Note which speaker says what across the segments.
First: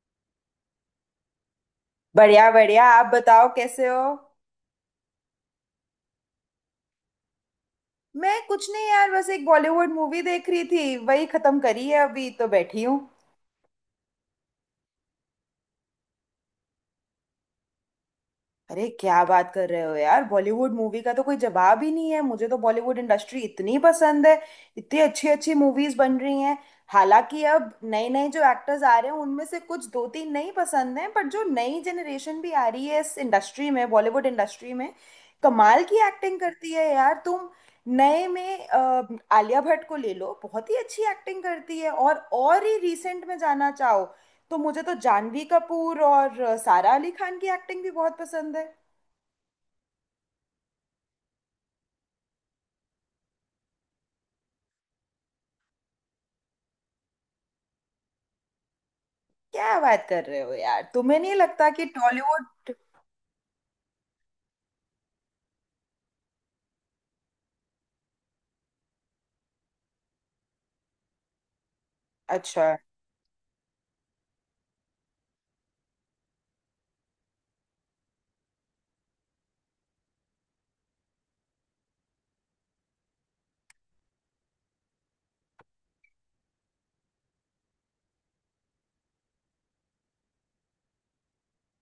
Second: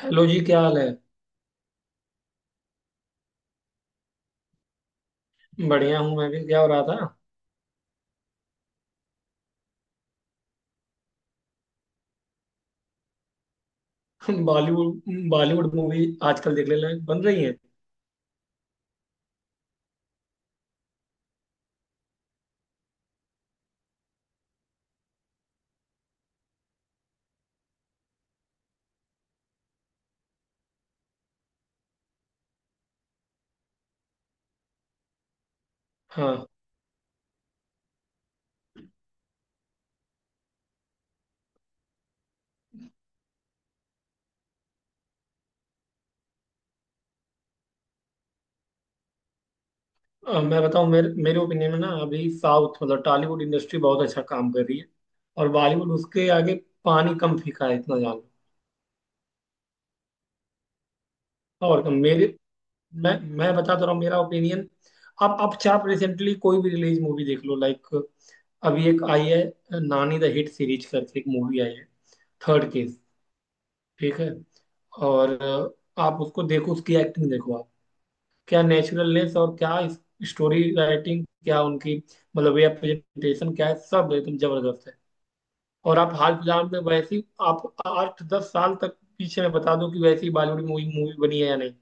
Speaker 1: Hello जी। क्या हाल है।
Speaker 2: बढ़िया बढ़िया, आप बताओ कैसे हो।
Speaker 1: बढ़िया हूँ मैं भी। क्या हो रहा था।
Speaker 2: मैं कुछ नहीं यार, बस एक बॉलीवुड मूवी देख रही थी, वही खत्म करी है, अभी तो बैठी हूँ।
Speaker 1: बॉलीवुड बॉलीवुड मूवी। आजकल देखने लायक बन रही है।
Speaker 2: अरे क्या बात कर रहे हो यार, बॉलीवुड मूवी का तो कोई जवाब ही नहीं है। मुझे तो बॉलीवुड इंडस्ट्री इतनी पसंद है। इतनी अच्छी अच्छी मूवीज बन रही हैं। हालांकि अब नए नए जो एक्टर्स आ रहे हैं उनमें से कुछ दो तीन नहीं पसंद हैं, बट जो नई जनरेशन भी आ रही है इस इंडस्ट्री में, बॉलीवुड इंडस्ट्री में, कमाल की एक्टिंग
Speaker 1: हाँ।
Speaker 2: करती है यार तुम। नए में आलिया भट्ट को ले लो, बहुत ही अच्छी एक्टिंग करती है। और ही रिसेंट में जाना चाहो तो मुझे तो जानवी कपूर और सारा अली खान की एक्टिंग भी बहुत पसंद है।
Speaker 1: मैं बताऊँ, मेरे मेरे ओपिनियन में ना, अभी साउथ मतलब टॉलीवुड इंडस्ट्री बहुत अच्छा काम कर रही है, और बॉलीवुड उसके आगे पानी कम फीका है, इतना जान लो।
Speaker 2: क्या बात कर रहे हो यार, तुम्हें नहीं लगता
Speaker 1: और
Speaker 2: कि
Speaker 1: कम मेरे,
Speaker 2: टॉलीवुड।
Speaker 1: मैं मैं बता तो रहा हूँ मेरा ओपिनियन। आप चाहे आप रिसेंटली कोई भी रिलीज मूवी देख लो। लाइक अभी एक आई है, नानी द हिट सीरीज करके एक मूवी आई है,
Speaker 2: अच्छा।
Speaker 1: थर्ड केस, ठीक है। और आप उसको देखो, उसकी एक्टिंग देखो आप। क्या नेचुरलनेस और क्या स्टोरी राइटिंग, क्या उनकी मतलब वे ऑफ प्रेजेंटेशन, क्या है, सब एकदम जबरदस्त है। और आप हाल फिलहाल में वैसी, आप 8 10 साल तक पीछे में बता दो कि वैसी बॉलीवुड मूवी मूवी बनी है या नहीं।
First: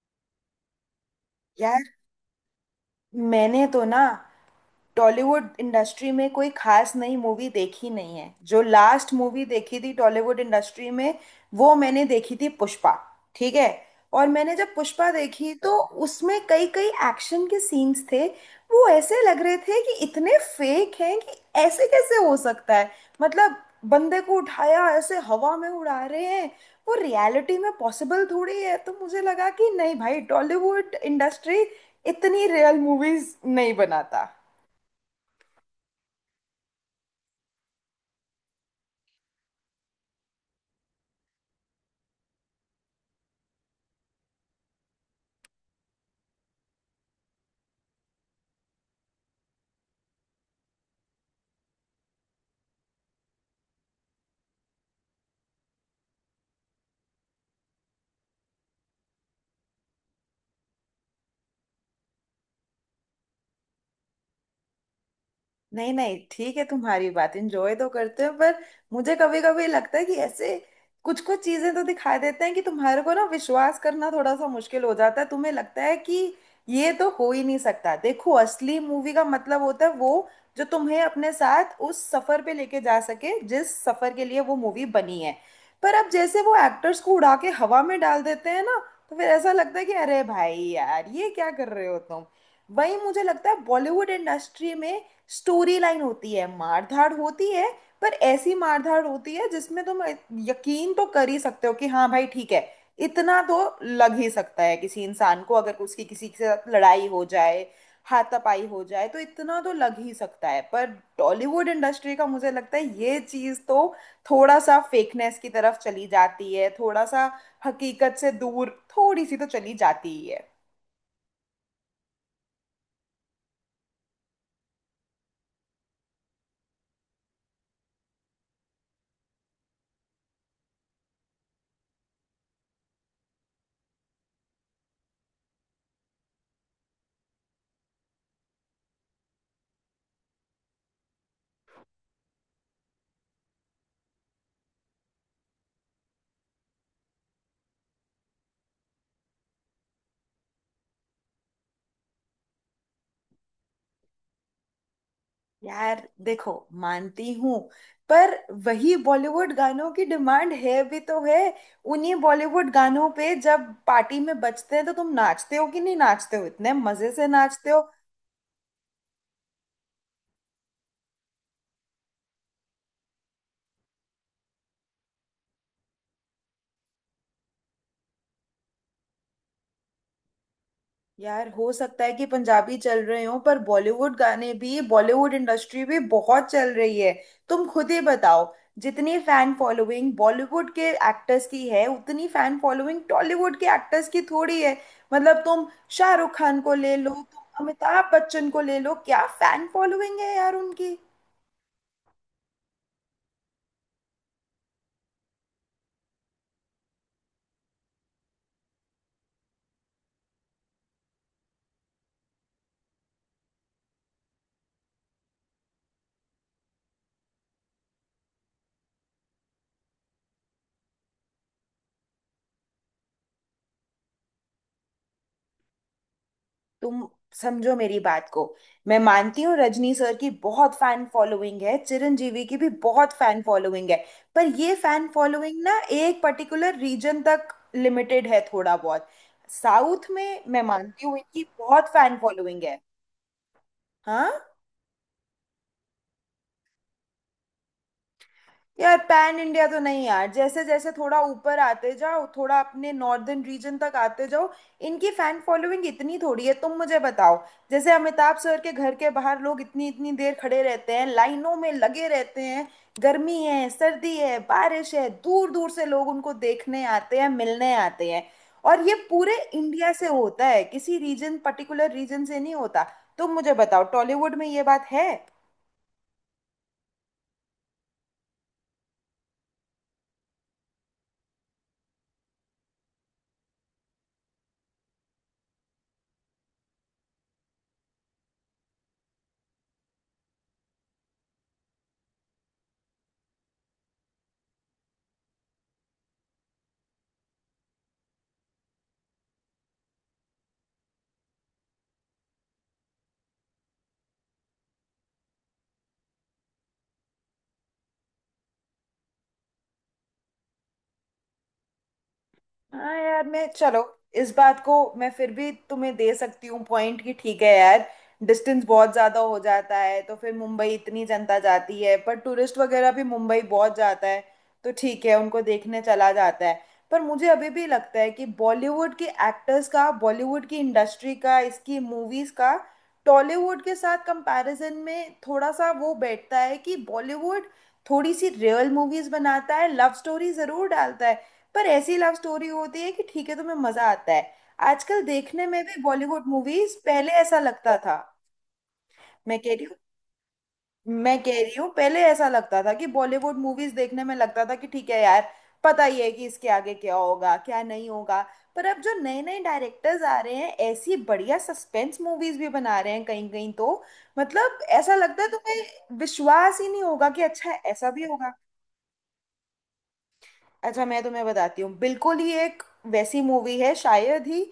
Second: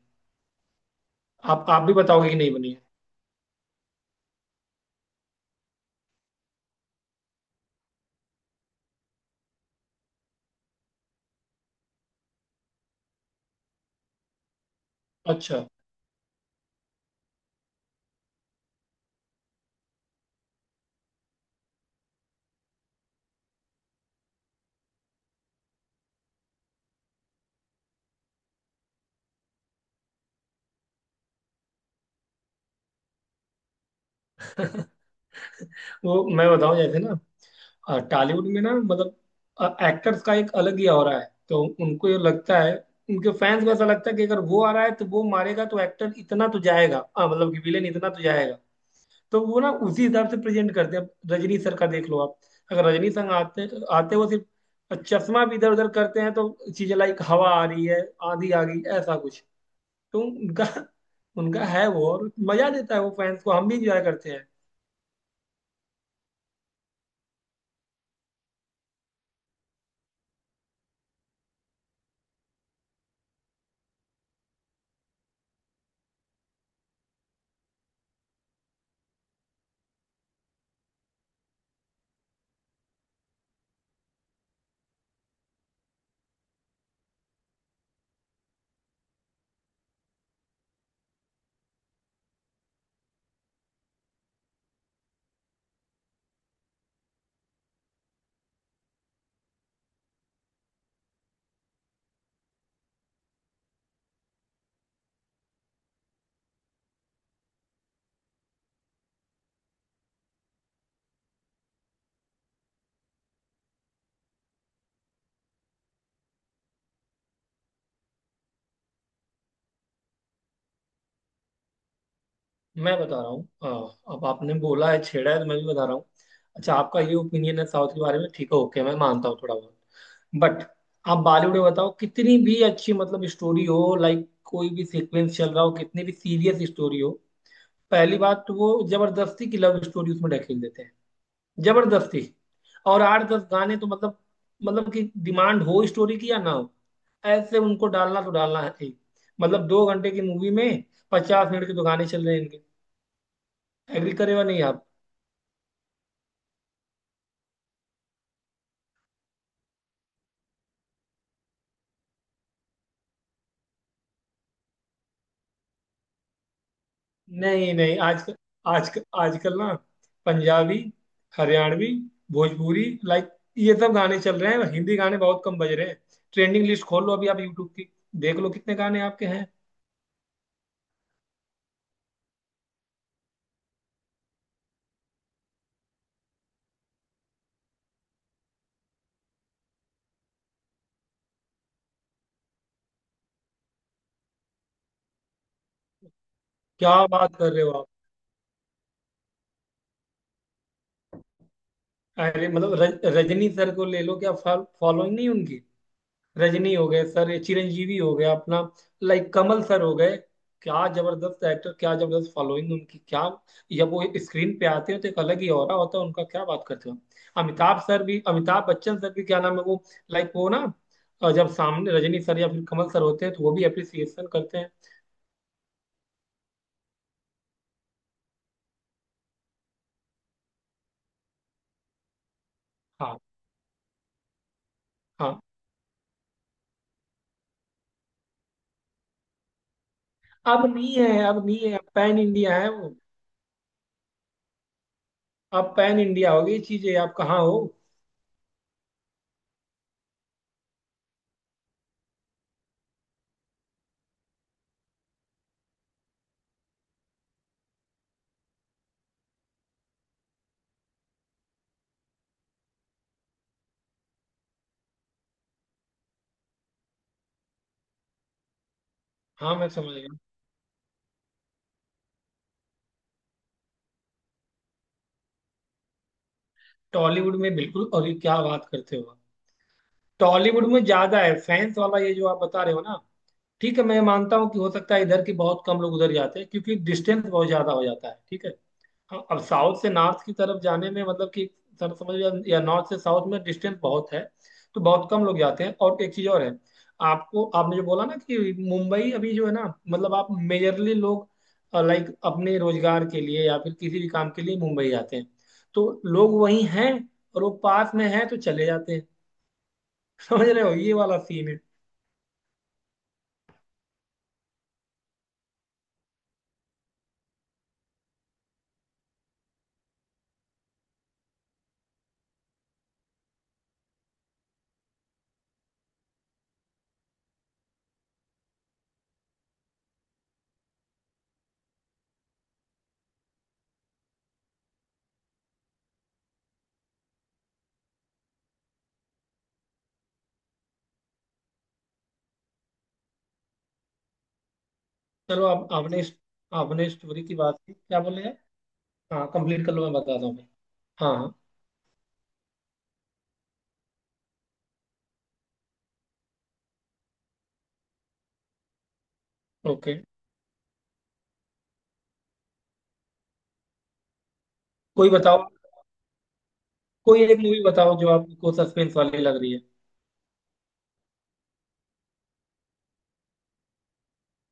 Speaker 1: आप
Speaker 2: यार
Speaker 1: आप भी बताओगे कि नहीं बनी है।
Speaker 2: मैंने तो ना टॉलीवुड इंडस्ट्री में कोई खास नई मूवी देखी नहीं है। जो लास्ट मूवी देखी थी टॉलीवुड इंडस्ट्री में, वो मैंने देखी थी पुष्पा। ठीक है। और मैंने जब पुष्पा देखी
Speaker 1: अच्छा।
Speaker 2: तो उसमें कई कई एक्शन के सीन्स थे, वो ऐसे लग रहे थे कि इतने फेक हैं कि ऐसे कैसे हो सकता है। मतलब बंदे को उठाया, ऐसे हवा में उड़ा रहे हैं। वो रियलिटी में पॉसिबल थोड़ी है, तो मुझे लगा कि नहीं भाई, टॉलीवुड इंडस्ट्री इतनी रियल मूवीज नहीं बनाता।
Speaker 1: वो मैं बताऊं, जैसे ना टॉलीवुड में ना, मतलब एक्टर्स का एक अलग ही हो रहा है, तो उनको ये लगता है, उनके फैंस को ऐसा लगता है कि अगर वो आ रहा है तो वो मारेगा, तो एक्टर इतना तो जाएगा, मतलब कि विलेन इतना तो जाएगा। तो वो ना उसी हिसाब से प्रेजेंट करते हैं। रजनी सर का देख लो आप। अगर रजनी सर आते आते वो सिर्फ चश्मा भी इधर उधर करते हैं, तो चीजें लाइक हवा आ रही है, आंधी आ गई, ऐसा कुछ। तो उनका उनका है वो, और मजा देता है वो फैंस को, हम भी इंजॉय करते हैं।
Speaker 2: नहीं नहीं, ठीक है, तुम्हारी बात एंजॉय तो करते हो, पर मुझे कभी कभी लगता है कि ऐसे कुछ कुछ चीजें तो दिखा देते हैं कि तुम्हारे को ना विश्वास करना थोड़ा सा मुश्किल हो जाता है। तुम्हें लगता है कि ये तो हो ही नहीं सकता। देखो असली मूवी का मतलब होता है वो जो तुम्हें अपने साथ उस सफर पे लेके जा सके जिस सफर के लिए वो मूवी बनी है। पर अब जैसे वो एक्टर्स को उड़ा के हवा में डाल देते हैं ना, तो फिर ऐसा लगता है कि अरे भाई यार, ये क्या कर रहे हो तुम। वही मुझे लगता है बॉलीवुड इंडस्ट्री में स्टोरी लाइन होती है, मारधाड़ होती है, पर ऐसी मारधाड़ होती है जिसमें तुम यकीन तो कर ही सकते हो कि हाँ भाई ठीक है, इतना तो लग ही सकता है किसी इंसान को। अगर उसकी किसी के साथ लड़ाई हो जाए, हाथापाई हो जाए तो इतना तो लग ही सकता है। पर टॉलीवुड इंडस्ट्री का मुझे लगता है ये चीज़ तो थोड़ा सा फेकनेस की तरफ चली जाती है, थोड़ा सा हकीकत से दूर थोड़ी सी तो चली जाती ही है।
Speaker 1: मैं बता रहा हूँ हाँ, अब आपने बोला है, छेड़ा है, तो मैं भी बता रहा हूँ। अच्छा, आपका ये ओपिनियन है साउथ के बारे में, ठीक है ओके, मैं मानता हूँ थोड़ा बहुत। बट आप बॉलीवुड में बताओ, कितनी भी अच्छी मतलब स्टोरी हो, लाइक कोई भी सीक्वेंस चल रहा हो, कितनी भी सीरियस स्टोरी हो, पहली बात तो वो जबरदस्ती की लव स्टोरी उसमें ढकेल देते हैं। जबरदस्ती। और 8 10 गाने तो मतलब, मतलब कि डिमांड हो स्टोरी की या ना हो, ऐसे उनको डालना तो डालना है ही। मतलब 2 घंटे की मूवी में 50 मिनट के तो गाने चल रहे हैं इनके। एग्री करेगा नहीं आप।
Speaker 2: यार देखो, मानती हूँ, पर वही बॉलीवुड गानों की डिमांड है भी तो है। उन्हीं बॉलीवुड गानों पे जब पार्टी में बजते हैं तो तुम नाचते हो कि नहीं नाचते हो, इतने मजे से नाचते
Speaker 1: नहीं
Speaker 2: हो।
Speaker 1: नहीं आजकल आजकल आजकल ना पंजाबी, हरियाणवी, भोजपुरी, लाइक ये सब गाने चल रहे हैं। हिंदी गाने बहुत कम बज रहे हैं। ट्रेंडिंग लिस्ट खोल लो अभी आप यूट्यूब की, देख लो कितने गाने आपके हैं।
Speaker 2: यार हो सकता है कि पंजाबी चल रहे हो, पर बॉलीवुड गाने भी, बॉलीवुड इंडस्ट्री भी बहुत चल रही है। तुम खुद ही बताओ, जितनी फैन फॉलोइंग बॉलीवुड के एक्टर्स की है उतनी फैन फॉलोइंग टॉलीवुड के एक्टर्स की थोड़ी है। मतलब तुम शाहरुख खान को
Speaker 1: क्या
Speaker 2: ले लो,
Speaker 1: बात कर रहे
Speaker 2: तुम
Speaker 1: हो।
Speaker 2: अमिताभ बच्चन को ले लो, क्या फैन फॉलोइंग है यार उनकी।
Speaker 1: अरे मतलब रजनी सर को ले लो, क्या फॉलोइंग नहीं उनकी। रजनी हो गए, सर चिरंजीवी हो गया अपना, लाइक कमल सर हो गए। क्या जबरदस्त एक्टर, क्या जबरदस्त फॉलोइंग उनकी। क्या जब वो स्क्रीन पे आते हैं, तो एक अलग ही ऑरा होता है उनका। क्या बात करते हो। अमिताभ सर भी, अमिताभ बच्चन सर भी, क्या नाम है वो, लाइक वो ना, जब सामने रजनी सर या फिर कमल सर होते हैं तो वो भी अप्रिसिएशन करते हैं।
Speaker 2: तुम समझो मेरी बात को। मैं मानती हूँ रजनी सर की बहुत फैन फॉलोइंग है, चिरंजीवी की भी बहुत
Speaker 1: हाँ
Speaker 2: फैन फॉलोइंग है, पर ये फैन
Speaker 1: हाँ।
Speaker 2: फॉलोइंग ना एक पर्टिकुलर रीजन तक लिमिटेड है थोड़ा बहुत। साउथ में मैं
Speaker 1: अब नहीं
Speaker 2: मानती हूँ
Speaker 1: है,
Speaker 2: इनकी
Speaker 1: अब नहीं है,
Speaker 2: बहुत
Speaker 1: अब
Speaker 2: फैन
Speaker 1: पैन इंडिया
Speaker 2: फॉलोइंग
Speaker 1: है
Speaker 2: है।
Speaker 1: वो।
Speaker 2: हाँ।
Speaker 1: अब पैन इंडिया हो गई चीजें, आप कहाँ हो।
Speaker 2: यार पैन इंडिया तो नहीं यार, जैसे जैसे थोड़ा ऊपर आते जाओ, थोड़ा अपने नॉर्दर्न रीजन तक आते जाओ, इनकी फैन फॉलोइंग इतनी थोड़ी है। तुम मुझे बताओ, जैसे अमिताभ सर के घर के बाहर लोग इतनी इतनी देर खड़े रहते हैं, लाइनों में लगे रहते हैं, गर्मी है सर्दी है बारिश है, दूर दूर से लोग उनको देखने आते हैं, मिलने आते हैं। और ये पूरे
Speaker 1: हाँ मैं
Speaker 2: इंडिया
Speaker 1: समझ
Speaker 2: से
Speaker 1: गया।
Speaker 2: होता है, किसी रीजन पर्टिकुलर रीजन से नहीं होता। तुम मुझे बताओ, टॉलीवुड में ये बात है।
Speaker 1: टॉलीवुड में बिल्कुल, और ये क्या बात करते हो आप। टॉलीवुड में ज्यादा है फैंस वाला, ये जो आप बता रहे हो ना। ठीक है, मैं मानता हूँ कि हो सकता है इधर के बहुत कम लोग उधर जाते हैं, क्योंकि डिस्टेंस बहुत ज्यादा हो जाता है, ठीक है। हाँ, अब साउथ से नॉर्थ की तरफ जाने में, मतलब कि सर समझ लो, या नॉर्थ से साउथ में डिस्टेंस बहुत है, तो बहुत कम लोग जाते हैं। और एक चीज और है, आपको आपने जो बोला ना कि मुंबई अभी जो है ना, मतलब आप मेजरली लोग लाइक अपने रोजगार के लिए या फिर किसी भी काम के लिए मुंबई जाते हैं, तो लोग वहीं हैं, और वो पास में हैं तो चले जाते हैं। समझ रहे हो, ये वाला सीन है।
Speaker 2: हाँ। यार मैं, चलो, इस बात को मैं फिर भी तुम्हें दे सकती हूँ पॉइंट कि ठीक है यार, डिस्टेंस बहुत ज़्यादा हो जाता है, तो फिर मुंबई इतनी जनता जाती है। पर टूरिस्ट वगैरह भी मुंबई बहुत जाता है, तो ठीक है, उनको देखने चला जाता है। पर मुझे अभी भी लगता है कि बॉलीवुड के एक्टर्स का, बॉलीवुड की इंडस्ट्री का, इसकी मूवीज़ का टॉलीवुड के साथ कंपैरिजन में थोड़ा सा वो बैठता है कि बॉलीवुड थोड़ी सी रियल मूवीज़ बनाता है। लव स्टोरी ज़रूर डालता है, पर ऐसी लव स्टोरी होती है कि ठीक है, तुम्हें मजा आता है। आजकल देखने
Speaker 1: चलो
Speaker 2: में
Speaker 1: आप,
Speaker 2: भी
Speaker 1: आपने
Speaker 2: बॉलीवुड मूवीज,
Speaker 1: आपने
Speaker 2: पहले
Speaker 1: स्टोरी की
Speaker 2: ऐसा
Speaker 1: बात की,
Speaker 2: लगता था।
Speaker 1: क्या बोले हैं। हाँ
Speaker 2: मैं कह रही
Speaker 1: कंप्लीट कर
Speaker 2: हूँ।
Speaker 1: लो, मैं बताता हूँ। हाँ हाँ।
Speaker 2: पहले ऐसा लगता था कि बॉलीवुड मूवीज देखने में लगता था कि ठीक है यार, पता ही है कि इसके आगे क्या होगा क्या नहीं होगा। पर अब जो नए नए
Speaker 1: ओके।
Speaker 2: डायरेक्टर्स आ रहे हैं, ऐसी बढ़िया सस्पेंस मूवीज भी बना रहे हैं कहीं कहीं तो। मतलब ऐसा
Speaker 1: कोई
Speaker 2: लगता है
Speaker 1: बताओ,
Speaker 2: तुम्हें विश्वास ही नहीं होगा कि
Speaker 1: कोई एक
Speaker 2: अच्छा
Speaker 1: मूवी
Speaker 2: ऐसा
Speaker 1: बताओ
Speaker 2: भी
Speaker 1: जो
Speaker 2: होगा।
Speaker 1: आपको सस्पेंस वाली लग रही है।
Speaker 2: अच्छा मैं तुम्हें बताती हूँ, बिल्कुल ही एक वैसी मूवी है शायद ही,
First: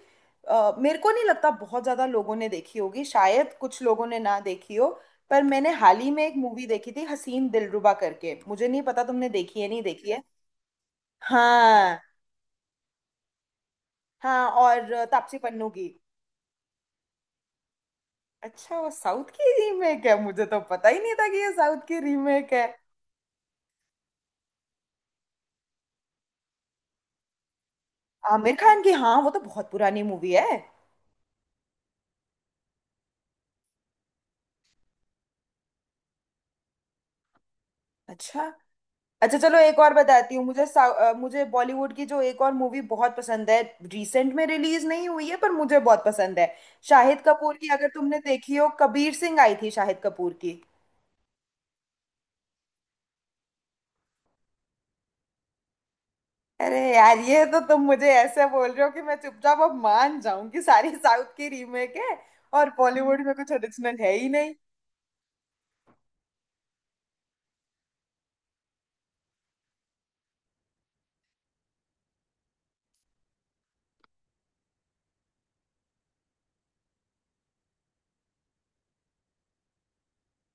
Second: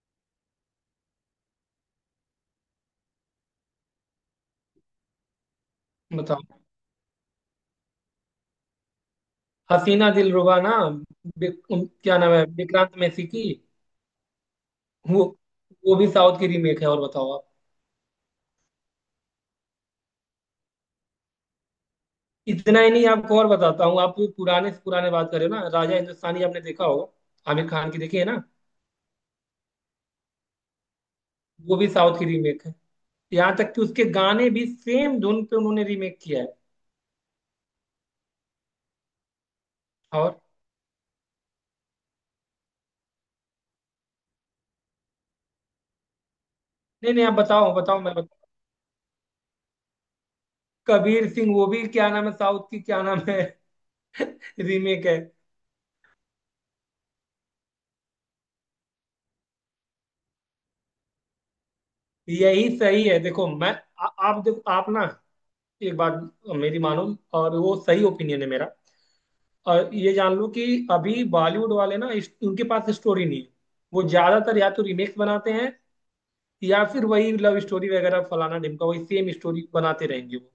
Speaker 2: मेरे को नहीं लगता बहुत ज्यादा लोगों ने देखी होगी, शायद कुछ लोगों ने ना देखी हो। पर मैंने हाल ही में एक
Speaker 1: बताओ।
Speaker 2: मूवी देखी थी हसीन दिलरुबा करके, मुझे नहीं पता तुमने देखी है नहीं देखी
Speaker 1: हसीना
Speaker 2: है।
Speaker 1: दिलरुबा ना।
Speaker 2: हाँ।
Speaker 1: क्या नाम है, विक्रांत मैसी की।
Speaker 2: हाँ, और
Speaker 1: वो
Speaker 2: तापसी पन्नू की।
Speaker 1: वो भी साउथ की रीमेक है, और बताओ आप।
Speaker 2: अच्छा, वो साउथ की रीमेक है, मुझे तो पता ही नहीं था कि ये साउथ की रीमेक है।
Speaker 1: इतना ही नहीं, आपको और बताता हूँ। आप पुराने से पुराने बात करें ना, राजा हिंदुस्तानी आपने देखा होगा, आमिर खान की, देखी है ना।
Speaker 2: आमिर खान की, हाँ, वो तो बहुत पुरानी मूवी है।
Speaker 1: वो भी साउथ की रीमेक है। यहाँ तक कि उसके गाने भी सेम धुन पे उन्होंने रीमेक किया है।
Speaker 2: अच्छा। अच्छा चलो एक और बताती
Speaker 1: और
Speaker 2: हूँ, मुझे मुझे बॉलीवुड की जो एक और मूवी बहुत पसंद है, रिसेंट में रिलीज नहीं हुई है पर मुझे बहुत पसंद है,
Speaker 1: नहीं
Speaker 2: शाहिद
Speaker 1: नहीं, आप
Speaker 2: कपूर की,
Speaker 1: बताओ
Speaker 2: अगर
Speaker 1: बताओ, मैं
Speaker 2: तुमने
Speaker 1: बताऊं।
Speaker 2: देखी हो, कबीर सिंह आई थी शाहिद कपूर की।
Speaker 1: कबीर सिंह, वो भी क्या नाम है साउथ की, क्या नाम है। रीमेक है।
Speaker 2: अरे यार, ये तो तुम मुझे ऐसे बोल रहे हो कि मैं चुपचाप अब मान जाऊं कि सारी साउथ की रीमेक है
Speaker 1: यही
Speaker 2: और
Speaker 1: सही है,
Speaker 2: बॉलीवुड में
Speaker 1: देखो
Speaker 2: कुछ
Speaker 1: मैं,
Speaker 2: ओरिजिनल है ही
Speaker 1: आप
Speaker 2: नहीं।
Speaker 1: देखो आप ना, एक बात मेरी मानो, और वो सही ओपिनियन है मेरा। और ये जान लो कि अभी बॉलीवुड वाले ना, उनके पास स्टोरी नहीं है। वो ज्यादातर या तो रीमेक्स बनाते हैं, या फिर वही लव स्टोरी वगैरह फलाना ढिमका वही सेम स्टोरी बनाते रहेंगे वो।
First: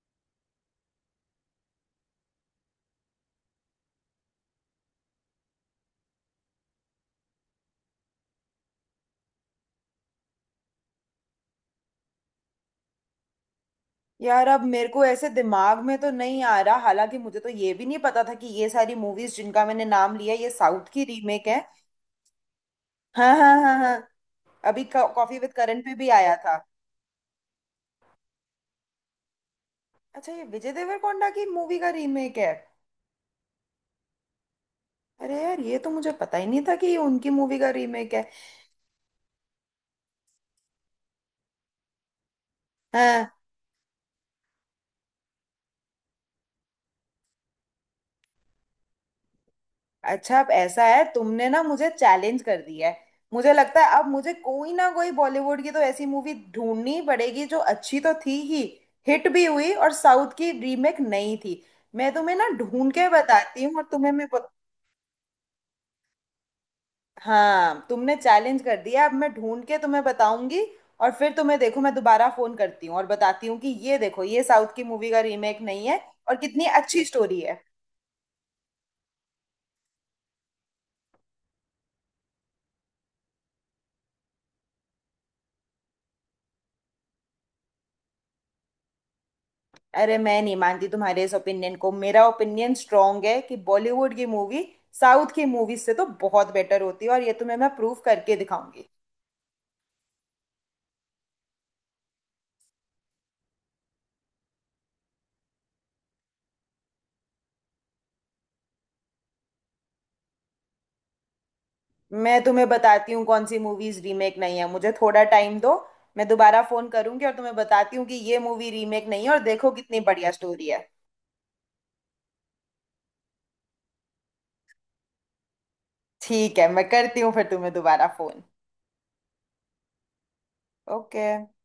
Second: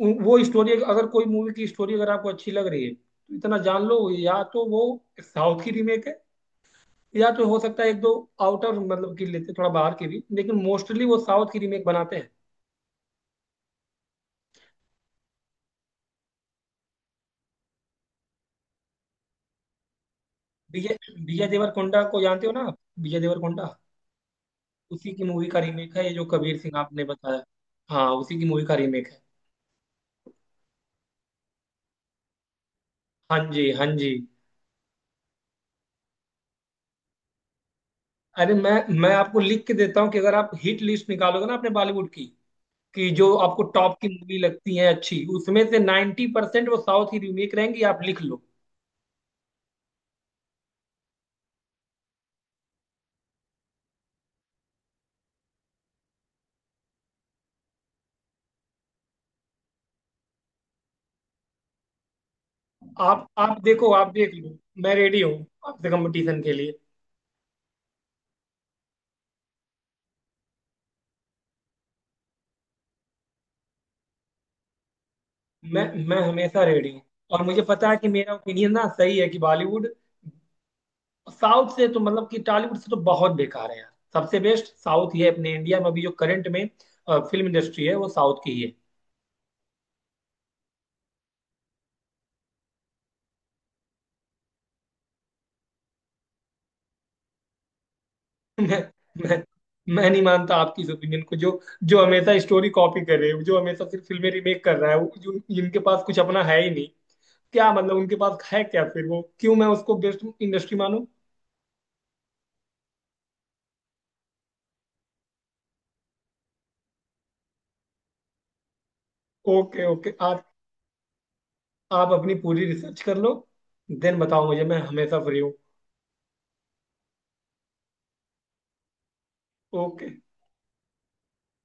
Speaker 1: वो स्टोरी, अगर कोई मूवी की स्टोरी अगर आपको अच्छी लग रही है, तो इतना जान लो या तो वो साउथ की रीमेक है, या तो हो सकता है एक दो आउटर, मतलब की लेते थोड़ा बाहर की भी, लेकिन मोस्टली वो साउथ की रीमेक बनाते हैं।
Speaker 2: यार अब मेरे को ऐसे दिमाग में तो नहीं आ रहा, हालांकि मुझे तो ये भी नहीं पता था कि ये सारी मूवीज जिनका मैंने नाम लिया ये साउथ
Speaker 1: विजय
Speaker 2: की रीमेक
Speaker 1: विजय
Speaker 2: है।
Speaker 1: देवरकोंडा को जानते हो ना आप? विजय
Speaker 2: हाँ हाँ हाँ
Speaker 1: देवरकोंडा,
Speaker 2: हाँ, अभी
Speaker 1: उसी की
Speaker 2: कॉफी
Speaker 1: मूवी
Speaker 2: विद
Speaker 1: का
Speaker 2: करण पे
Speaker 1: रीमेक है
Speaker 2: भी
Speaker 1: ये जो
Speaker 2: आया था।
Speaker 1: कबीर सिंह आपने बताया। हाँ उसी की मूवी का रीमेक है।
Speaker 2: अच्छा, ये विजय देवरकोंडा की मूवी का रीमेक है।
Speaker 1: हाँ जी हाँ जी।
Speaker 2: अरे यार, ये तो मुझे पता ही नहीं था कि ये उनकी मूवी का रीमेक है।
Speaker 1: अरे मैं आपको लिख के देता हूँ कि अगर आप हिट लिस्ट निकालोगे ना अपने बॉलीवुड की, कि
Speaker 2: हाँ।
Speaker 1: जो आपको टॉप की मूवी लगती है अच्छी, उसमें से 90% वो साउथ की रीमेक रहेंगी, आप लिख लो।
Speaker 2: अच्छा अब ऐसा है, तुमने ना मुझे चैलेंज कर दिया है। मुझे लगता है अब मुझे कोई ना कोई बॉलीवुड की तो ऐसी मूवी ढूंढनी ही पड़ेगी जो अच्छी तो थी ही, हिट भी हुई और साउथ की रीमेक नहीं थी। मैं तुम्हें ना ढूंढ के
Speaker 1: आप
Speaker 2: बताती हूँ और
Speaker 1: देखो,
Speaker 2: तुम्हें
Speaker 1: आप
Speaker 2: मैं,
Speaker 1: देख लो, मैं रेडी हूँ आपसे कंपटीशन के लिए।
Speaker 2: हाँ तुमने चैलेंज कर दिया, अब मैं ढूंढ के तुम्हें बताऊंगी। और फिर तुम्हें देखो, मैं दोबारा फोन करती हूँ और बताती हूँ कि ये देखो, ये साउथ की मूवी का रीमेक
Speaker 1: मैं
Speaker 2: नहीं है
Speaker 1: मैं
Speaker 2: और
Speaker 1: हमेशा
Speaker 2: कितनी
Speaker 1: रेडी हूँ।
Speaker 2: अच्छी स्टोरी
Speaker 1: और
Speaker 2: है।
Speaker 1: मुझे पता है कि मेरा ओपिनियन ना सही है कि बॉलीवुड साउथ से तो, मतलब कि टॉलीवुड से तो बहुत बेकार है यार। सबसे बेस्ट साउथ ही है अपने इंडिया में अभी जो करंट में फिल्म इंडस्ट्री है, वो साउथ की ही है।
Speaker 2: अरे मैं नहीं मानती तुम्हारे इस ओपिनियन को, मेरा ओपिनियन स्ट्रांग है कि बॉलीवुड की मूवी साउथ की मूवी से तो बहुत बेटर होती है और ये तुम्हें मैं प्रूव करके
Speaker 1: मैं,
Speaker 2: दिखाऊंगी।
Speaker 1: मैं, मैं नहीं मानता आपकी इस ओपिनियन को, जो जो हमेशा स्टोरी कॉपी कर रहे हो, जो हमेशा सिर्फ फिल्में रिमेक कर रहा है वो, जो जिनके पास कुछ अपना है ही नहीं, क्या मतलब उनके पास है क्या, फिर वो क्यों मैं उसको बेस्ट इंडस्ट्री मानूं।
Speaker 2: मैं तुम्हें बताती हूँ कौन सी मूवीज रीमेक नहीं है, मुझे थोड़ा टाइम दो। मैं दोबारा फोन करूंगी और तुम्हें बताती हूँ कि ये मूवी रीमेक नहीं है और देखो
Speaker 1: ओके
Speaker 2: कितनी
Speaker 1: ओके,
Speaker 2: बढ़िया
Speaker 1: आप
Speaker 2: स्टोरी है।
Speaker 1: आप अपनी पूरी रिसर्च कर लो, देन बताओ मुझे, मैं हमेशा फ्री हूँ।
Speaker 2: ठीक है, मैं करती हूँ फिर तुम्हें दोबारा फोन।
Speaker 1: ओके।
Speaker 2: ओके।